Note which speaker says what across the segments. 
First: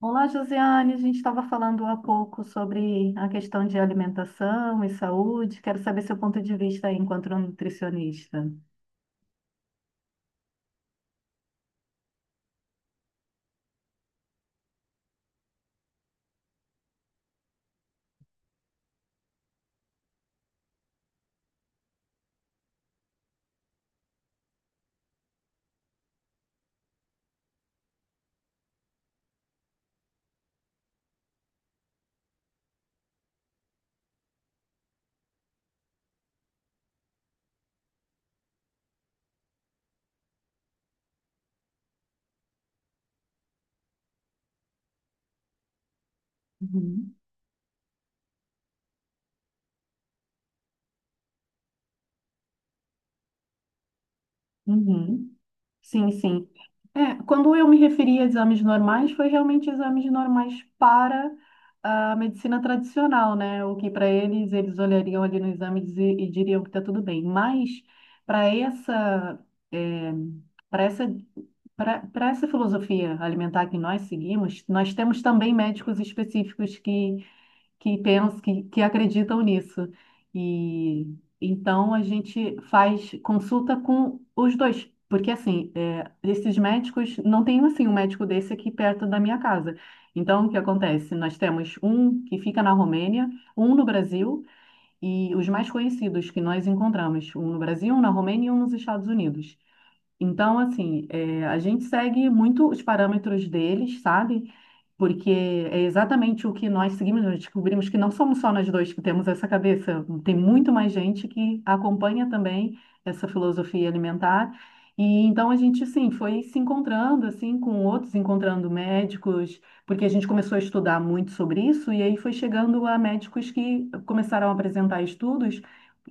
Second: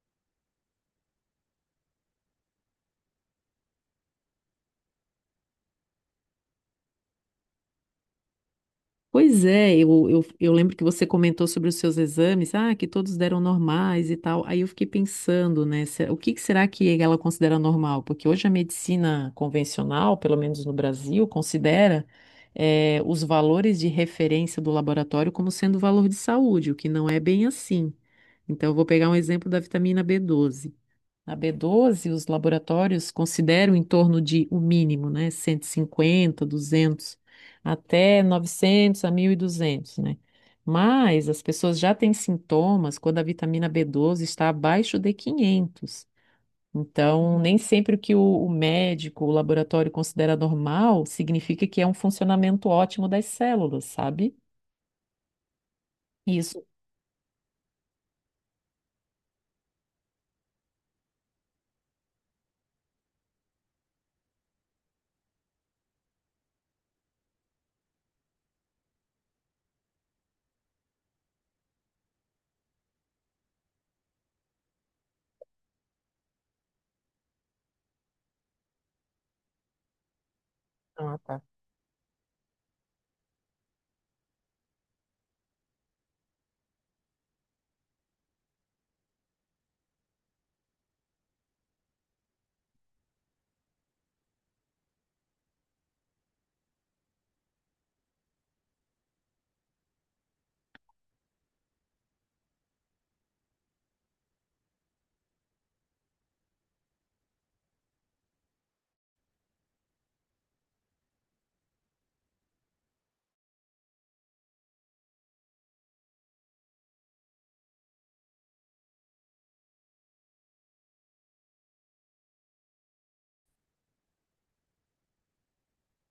Speaker 1: Olá, Josiane. A gente estava falando há pouco sobre a questão de alimentação e saúde. Quero saber seu ponto de vista aí enquanto nutricionista.
Speaker 2: Pois é, eu lembro que você comentou sobre os seus exames, que todos deram normais e tal. Aí eu fiquei pensando, né, o que que será que ela considera normal? Porque hoje a medicina convencional, pelo menos no Brasil, considera, os valores de referência do laboratório como sendo valor de saúde, o que não é bem assim. Então, eu vou pegar um exemplo da vitamina B12 os laboratórios consideram em torno de o mínimo, né? 150, 200, até 900 a 1.200, né? Mas as pessoas já têm sintomas quando a vitamina B12 está abaixo de 500.
Speaker 1: Uhum.
Speaker 2: Então, nem sempre o que o médico, o laboratório considera normal, significa que é um funcionamento ótimo das células, sabe?
Speaker 1: Uhum. Sim, sim.
Speaker 2: Isso.
Speaker 1: É, quando eu me referi a exames normais, foi realmente exames normais para a medicina tradicional, né? O que para eles, eles olhariam ali no exame e diriam que está tudo bem. Mas para essa, é, para essa, para para essa filosofia alimentar que nós seguimos, nós temos também médicos específicos que pensam, que acreditam nisso. E
Speaker 2: Ah, tá.
Speaker 1: então a gente faz consulta com os dois, porque assim, é, esses médicos, não tem assim um médico desse aqui perto da minha casa. Então, o que acontece? Nós temos um que fica na Romênia, um no Brasil e os mais conhecidos que nós encontramos, um no Brasil, um na Romênia e um nos Estados Unidos. Então, assim, é, a gente segue muito os parâmetros deles, sabe? Porque é exatamente o que nós seguimos, nós descobrimos que não somos só nós dois que temos essa cabeça, tem muito mais gente que acompanha também essa filosofia alimentar. E então a gente, sim, foi se encontrando assim com outros, encontrando médicos, porque a gente começou a estudar muito sobre isso e aí foi chegando a médicos que começaram a apresentar estudos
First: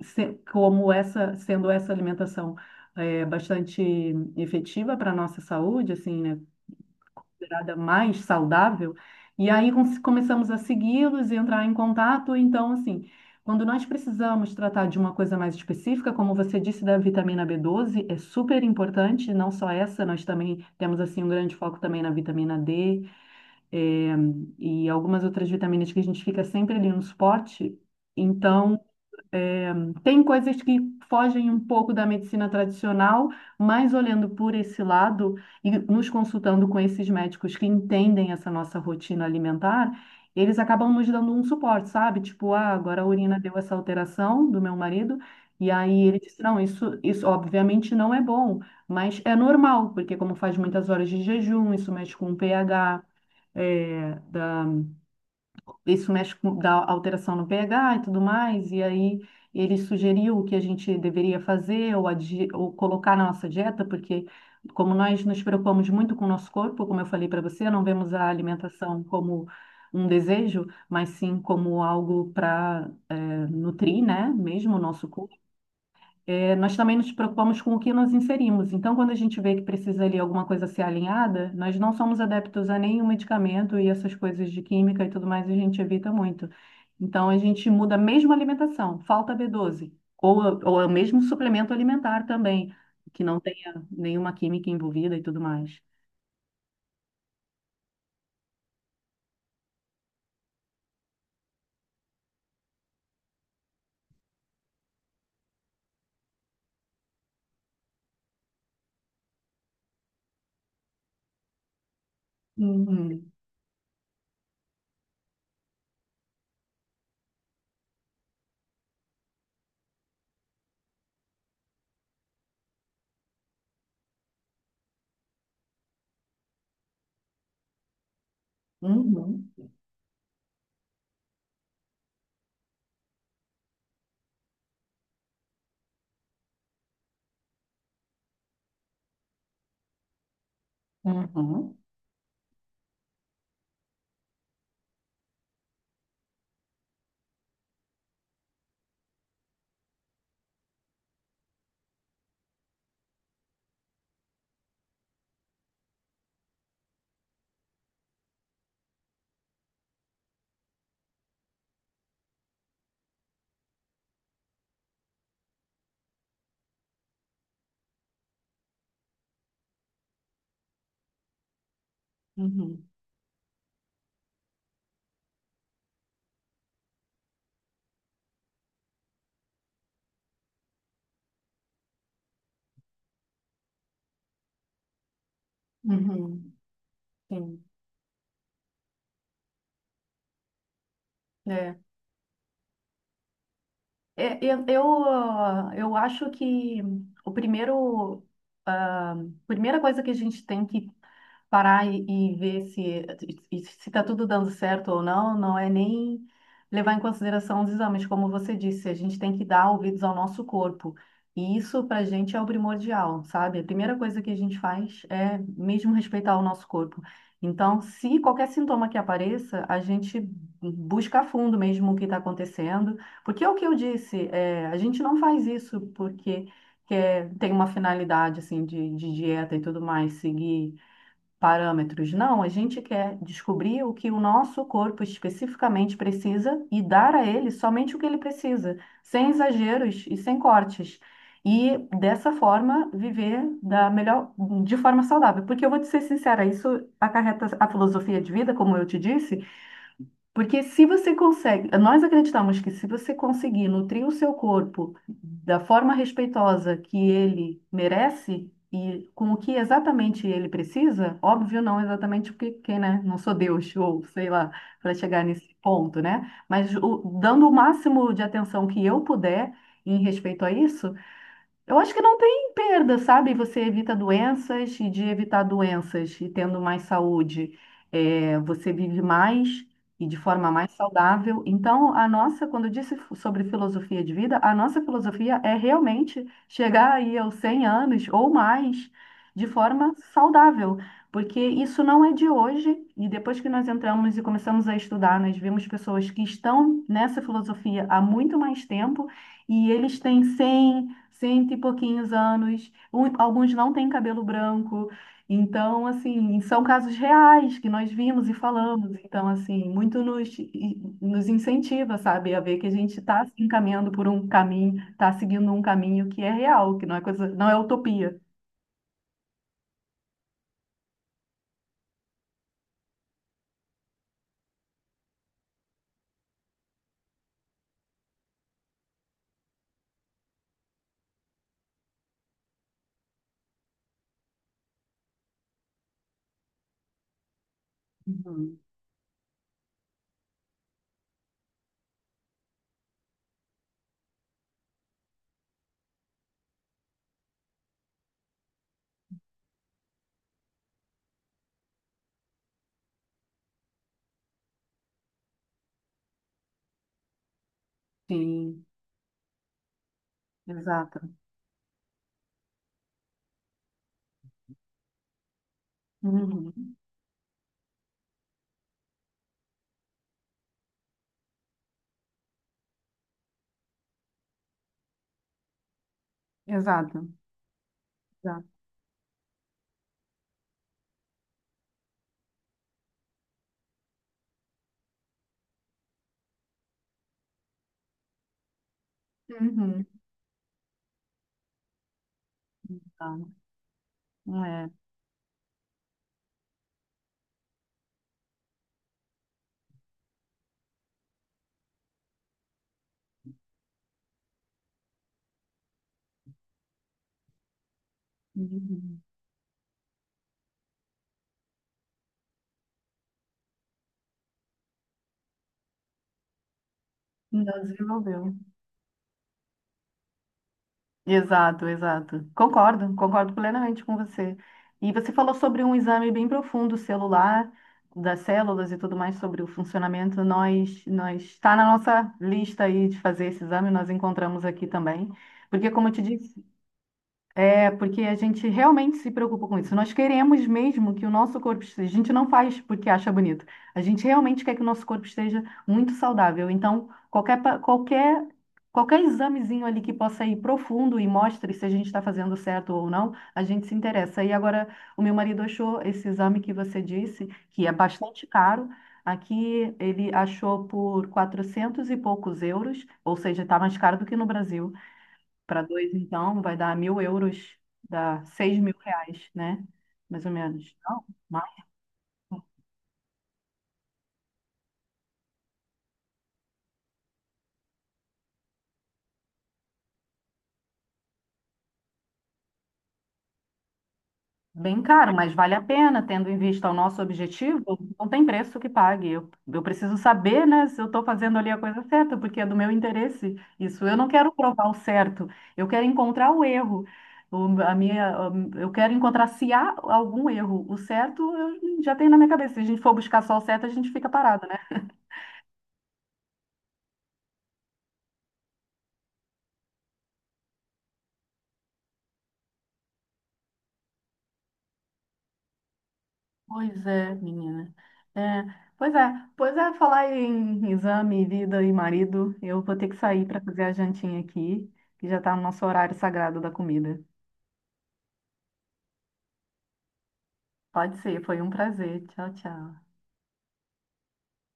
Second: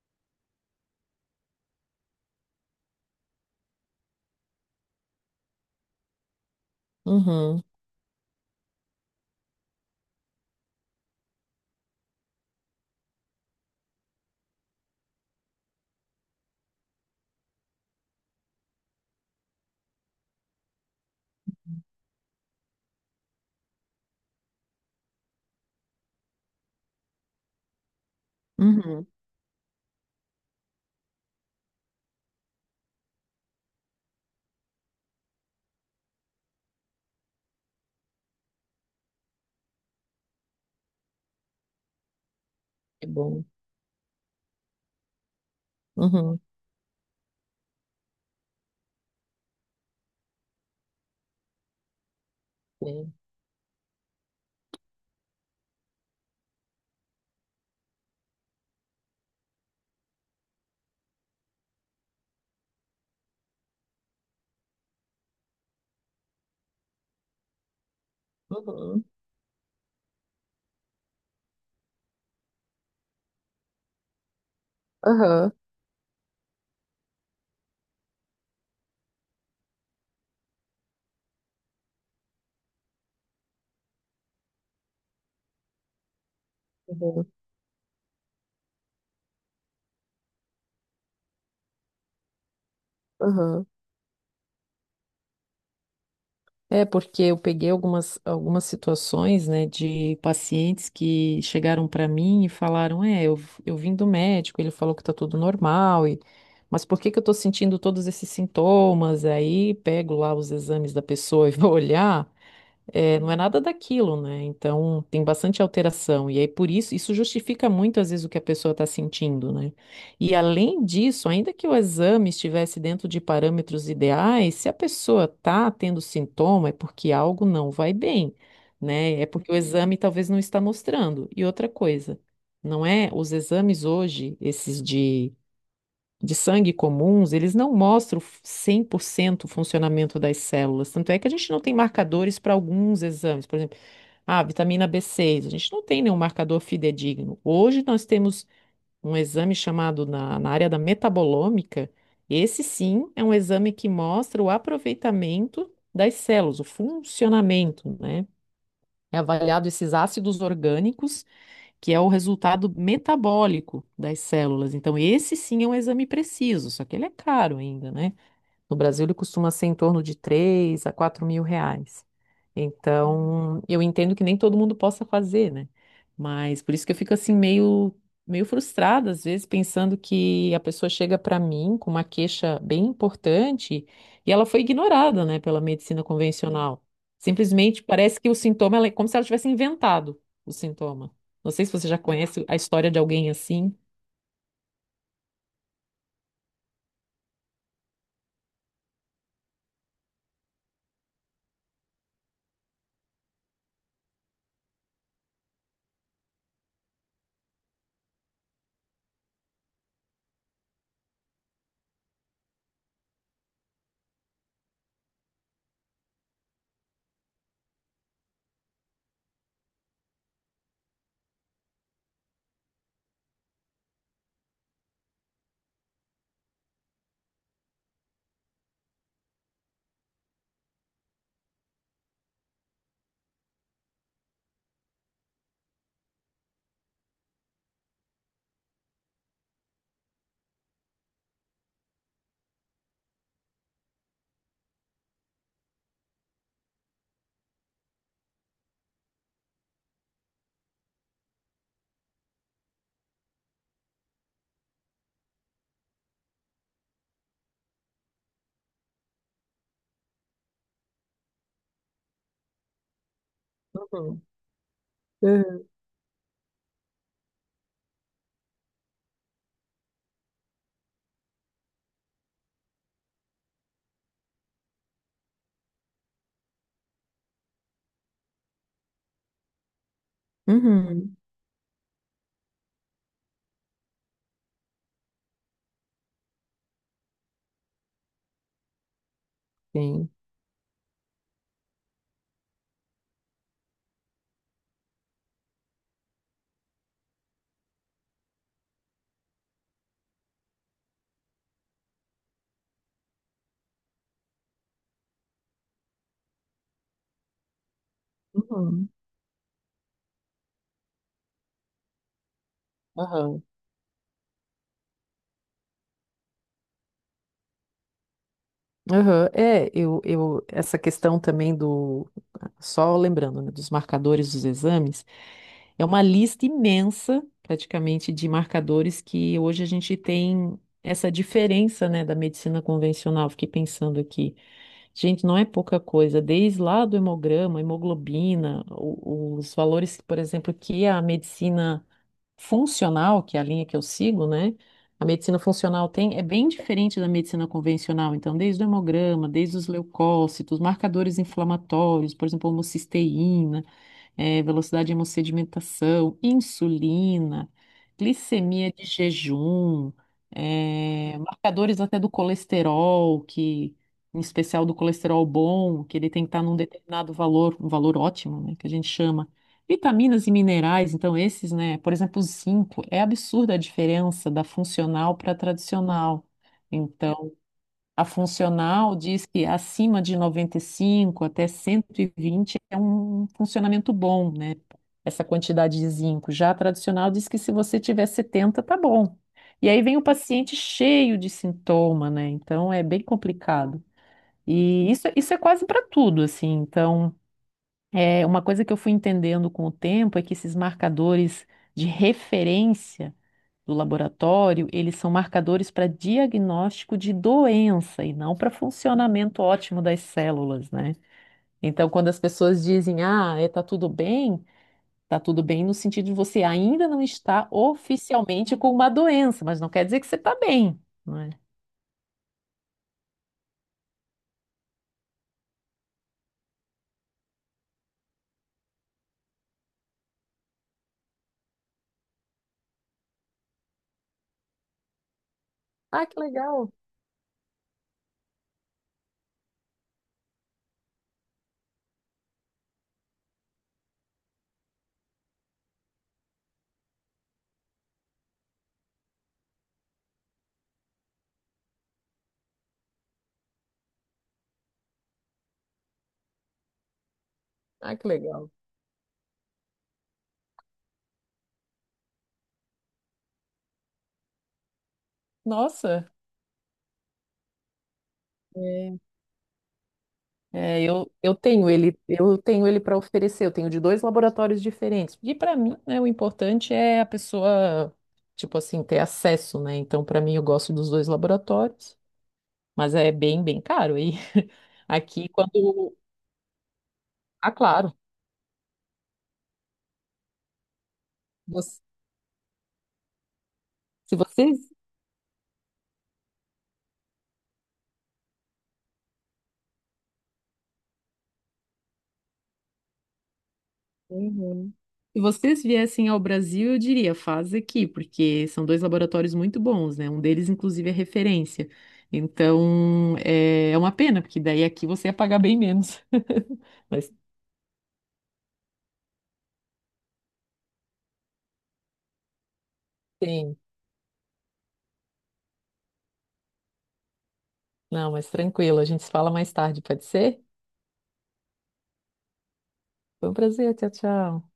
Speaker 1: sendo essa alimentação bastante efetiva para a nossa saúde, assim, né?
Speaker 2: Uhum,
Speaker 1: Considerada mais saudável. E aí começamos a segui-los e entrar em contato. Então, assim, quando nós precisamos tratar de uma coisa mais específica, como você disse da vitamina b doze é super importante, não só essa, nós também temos, assim, um grande foco também na vitamina D, eh, e algumas outras vitaminas que a gente fica sempre ali no suporte. Então,
Speaker 2: uhum.
Speaker 1: tem coisas que fogem um pouco da medicina tradicional, mas olhando por esse lado e nos consultando com esses médicos que entendem essa nossa rotina alimentar, eles acabam nos dando um suporte, sabe? Tipo, ah, agora a
Speaker 2: É
Speaker 1: urina
Speaker 2: bom.
Speaker 1: deu essa alteração do meu marido, e aí ele disse,
Speaker 2: Uhum.
Speaker 1: não, isso obviamente não é bom, mas é normal, porque como faz muitas horas de jejum, isso mexe com o pH,
Speaker 2: Sim.
Speaker 1: eh, da isso mexe com dá alteração no pH e tudo mais, e aí ele sugeriu o que a gente deveria fazer ou colocar na nossa dieta, porque como nós nos preocupamos muito com o nosso corpo, como eu falei para você, não vemos a alimentação
Speaker 2: Uhum.
Speaker 1: como um desejo, mas sim como algo para nutrir, né, mesmo o nosso corpo
Speaker 2: Aham.
Speaker 1: nós também nos preocupamos com o que nos inserimos. Então, quando a gente vê que precisa ali alguma coisa ser alinhada, nós não somos adeptos a nenhum medicamento e essas coisas de química e tudo mais, a gente evita muito.
Speaker 2: Uhum.
Speaker 1: Então, a gente muda mesmo a alimentação, falta B12, ou é o mesmo suplemento alimentar também, que não
Speaker 2: Aham.
Speaker 1: tenha nenhuma química envolvida e tudo mais.
Speaker 2: É porque eu peguei algumas situações, né, de pacientes que chegaram para mim e falaram, é, eu vim do médico, ele falou que tá tudo normal, e, mas por que que eu tô sentindo todos esses sintomas? Aí pego lá os exames da pessoa e vou olhar, é, não
Speaker 1: Uhum.
Speaker 2: é nada daquilo, né? Então tem bastante alteração. E aí, por isso, isso justifica muito às vezes o que a pessoa está sentindo, né? E além disso, ainda que o exame estivesse dentro de parâmetros ideais, se a pessoa está tendo sintoma, é porque algo não vai bem, né? É
Speaker 1: Uhum.
Speaker 2: porque o exame talvez não está mostrando. E outra coisa, não é? Os exames hoje, esses de sangue comuns, eles não mostram 100% o funcionamento das células. Tanto é que a gente não tem
Speaker 1: Uhum.
Speaker 2: marcadores para alguns exames. Por exemplo, a vitamina B6 a gente não tem nenhum marcador fidedigno. Hoje nós temos um exame chamado na área da metabolômica. Esse sim é um exame que mostra o aproveitamento das células, o funcionamento, né? É avaliado esses ácidos orgânicos que é o resultado metabólico das células. Então, esse sim é um exame preciso, só que ele é caro ainda, né? No Brasil, ele costuma ser em torno de 3 a 4 mil reais.
Speaker 1: Uhum.
Speaker 2: Então, eu entendo que nem todo mundo possa fazer, né? Mas por isso que eu fico assim meio frustrada, às vezes, pensando que a pessoa chega para mim com uma queixa bem importante e ela foi ignorada, né, pela medicina
Speaker 1: Uhum.
Speaker 2: convencional.
Speaker 1: Sim.
Speaker 2: Simplesmente parece que o sintoma, ela é como se ela tivesse inventado o sintoma. Não sei se
Speaker 1: É.
Speaker 2: você já conhece a história de alguém assim.
Speaker 1: É. Eu eu acho que o primeiro, a primeira coisa que a gente tem que parar e ver se está tudo dando certo ou não, não é nem levar em consideração os exames, como você disse, a gente tem que dar ouvidos ao nosso corpo. E isso para a gente é o primordial, sabe? A primeira coisa que a gente faz é mesmo respeitar o nosso corpo. Então, se qualquer sintoma que apareça, a gente busca a fundo mesmo o que está acontecendo porque é o que eu disse, é, a gente não faz isso porque quer, tem uma finalidade assim de dieta e tudo mais, seguir parâmetros. Não, a gente quer descobrir o que o nosso corpo especificamente precisa e dar a ele somente o que ele precisa, sem exageros e sem cortes. E dessa forma viver de forma saudável. Porque eu vou te ser sincera, isso acarreta a filosofia de vida, como eu te disse. Porque se você consegue, nós acreditamos que se você conseguir nutrir o seu corpo da forma respeitosa que ele merece e com o que exatamente ele precisa, óbvio, não exatamente porque, quem, né, não sou Deus ou
Speaker 2: Uhum.
Speaker 1: sei lá, para chegar nesse
Speaker 2: Uhum.
Speaker 1: ponto, né? Mas dando o máximo de atenção que eu puder em respeito a isso, eu acho que não tem perda, sabe? Você evita doenças e de evitar doenças e tendo mais saúde, é, você vive mais e de forma mais
Speaker 2: Uhum.
Speaker 1: saudável. Então, a nossa, quando eu disse sobre filosofia de vida, a nossa filosofia é realmente chegar aí aos 100 anos ou mais de forma
Speaker 2: Sim.
Speaker 1: saudável, porque isso não é de hoje. E depois que nós entramos e começamos a estudar, nós vimos pessoas que estão nessa filosofia há muito mais tempo e eles têm 100 cento e pouquinhos anos, alguns não têm cabelo branco. Então, assim, são casos reais que nós vimos e
Speaker 2: Uhum.
Speaker 1: falamos. Então, assim, muito nos, incentiva, sabe, a ver que a gente está se
Speaker 2: Aham.
Speaker 1: encaminhando por um caminho, está seguindo um caminho que é real, que não é coisa, não é utopia.
Speaker 2: Aham, é, essa questão também do, só lembrando, né, dos marcadores dos exames, é uma lista imensa, praticamente, de marcadores que hoje a gente tem essa diferença, né, da medicina convencional. Fiquei pensando aqui, gente, não é pouca coisa, desde lá do hemograma,
Speaker 1: Uhum.
Speaker 2: hemoglobina, os valores, por exemplo, que a medicina funcional, que é a linha que eu sigo, né? A medicina funcional tem, é bem diferente da medicina convencional, então, desde o hemograma, desde os leucócitos, marcadores inflamatórios, por exemplo, homocisteína, velocidade de hemossedimentação, insulina,
Speaker 1: Sim,
Speaker 2: glicemia de jejum,
Speaker 1: exato.
Speaker 2: marcadores até do colesterol, que em especial do colesterol bom, que ele tem que estar num
Speaker 1: Uhum.
Speaker 2: determinado valor, um valor ótimo, né, que a gente chama. Vitaminas e minerais, então esses, né, por exemplo, o zinco, é absurda a diferença da funcional para a tradicional.
Speaker 1: Exato.
Speaker 2: Então, a
Speaker 1: Exato.
Speaker 2: funcional diz que acima de 95 até 120 é um funcionamento bom, né? Essa quantidade de zinco. Já a tradicional diz que se você tiver 70, tá bom. E aí
Speaker 1: Uhum.
Speaker 2: vem o paciente cheio de sintoma, né? Então é bem
Speaker 1: Tá.
Speaker 2: complicado.
Speaker 1: É.
Speaker 2: E isso é quase para tudo, assim. Então. É, uma coisa que eu fui entendendo com o tempo é que esses marcadores de referência do laboratório, eles são marcadores para diagnóstico de doença e não para
Speaker 1: Uhum.
Speaker 2: funcionamento ótimo das células, né? Então, quando as pessoas dizem, ah, é, tá tudo bem no sentido de você ainda não está
Speaker 1: Ainda desenvolveu.
Speaker 2: oficialmente com uma doença, mas não quer dizer que você está bem, não é?
Speaker 1: Exato, exato. Concordo, concordo plenamente com você. E você falou sobre um exame bem profundo celular, das células e tudo mais, sobre o funcionamento. Nós está na nossa lista aí de fazer esse exame, nós encontramos aqui também. Porque, como eu te
Speaker 2: Ah, que
Speaker 1: disse,
Speaker 2: legal.
Speaker 1: é, porque a gente realmente se preocupa com isso. Nós queremos mesmo que o nosso corpo esteja. A gente não faz porque acha bonito. A gente realmente quer que o nosso corpo esteja muito saudável. Então, qualquer examezinho ali que possa ir profundo e mostre se a gente está fazendo certo ou não, a gente se interessa. E agora, o meu marido achou esse exame que você disse, que é
Speaker 2: Ah, que
Speaker 1: bastante
Speaker 2: legal.
Speaker 1: caro. Aqui ele achou por 400 e poucos euros, ou seja, está mais caro do que no Brasil. Para dois,
Speaker 2: Nossa,
Speaker 1: então, vai dar 1.000 euros, dá seis mil
Speaker 2: É,
Speaker 1: reais, né? Mais ou menos.
Speaker 2: É,
Speaker 1: Não,
Speaker 2: eu, eu
Speaker 1: mas
Speaker 2: tenho ele, eu tenho ele para oferecer, eu tenho de dois laboratórios diferentes. E para mim, né, o importante é a pessoa, tipo assim, ter acesso, né? Então, para mim, eu gosto dos dois laboratórios, mas é bem, bem caro. E
Speaker 1: bem caro,
Speaker 2: aqui,
Speaker 1: mas vale a
Speaker 2: quando.
Speaker 1: pena, tendo em vista o nosso
Speaker 2: Ah,
Speaker 1: objetivo,
Speaker 2: claro,
Speaker 1: não tem preço que pague. Eu preciso saber, né, se eu estou fazendo ali a
Speaker 2: você-
Speaker 1: coisa certa, porque é do meu interesse. Isso, eu não
Speaker 2: se
Speaker 1: quero
Speaker 2: você.
Speaker 1: provar o certo, eu quero encontrar o erro. O- a minha, eu quero encontrar se há algum erro. O certo eu já tenho na minha cabeça. Se a gente for buscar só o certo, a gente fica parado. Né?
Speaker 2: Uhum. Se vocês viessem ao Brasil, eu diria, faz aqui, porque são dois laboratórios muito bons, né? Um deles, inclusive, é referência. Então, é uma pena, porque daí aqui você ia pagar bem menos.
Speaker 1: Pois
Speaker 2: Mas
Speaker 1: é, menina. É, pois é, pois é, falar em exame, vida e marido, eu vou ter que sair para
Speaker 2: tem.
Speaker 1: fazer a jantinha aqui, que já está no nosso horário sagrado da comida.
Speaker 2: Não, mas tranquilo, a gente se fala mais tarde, pode ser?
Speaker 1: Pode ser, foi um prazer. Tchau, tchau.
Speaker 2: Foi um prazer, tchau, tchau.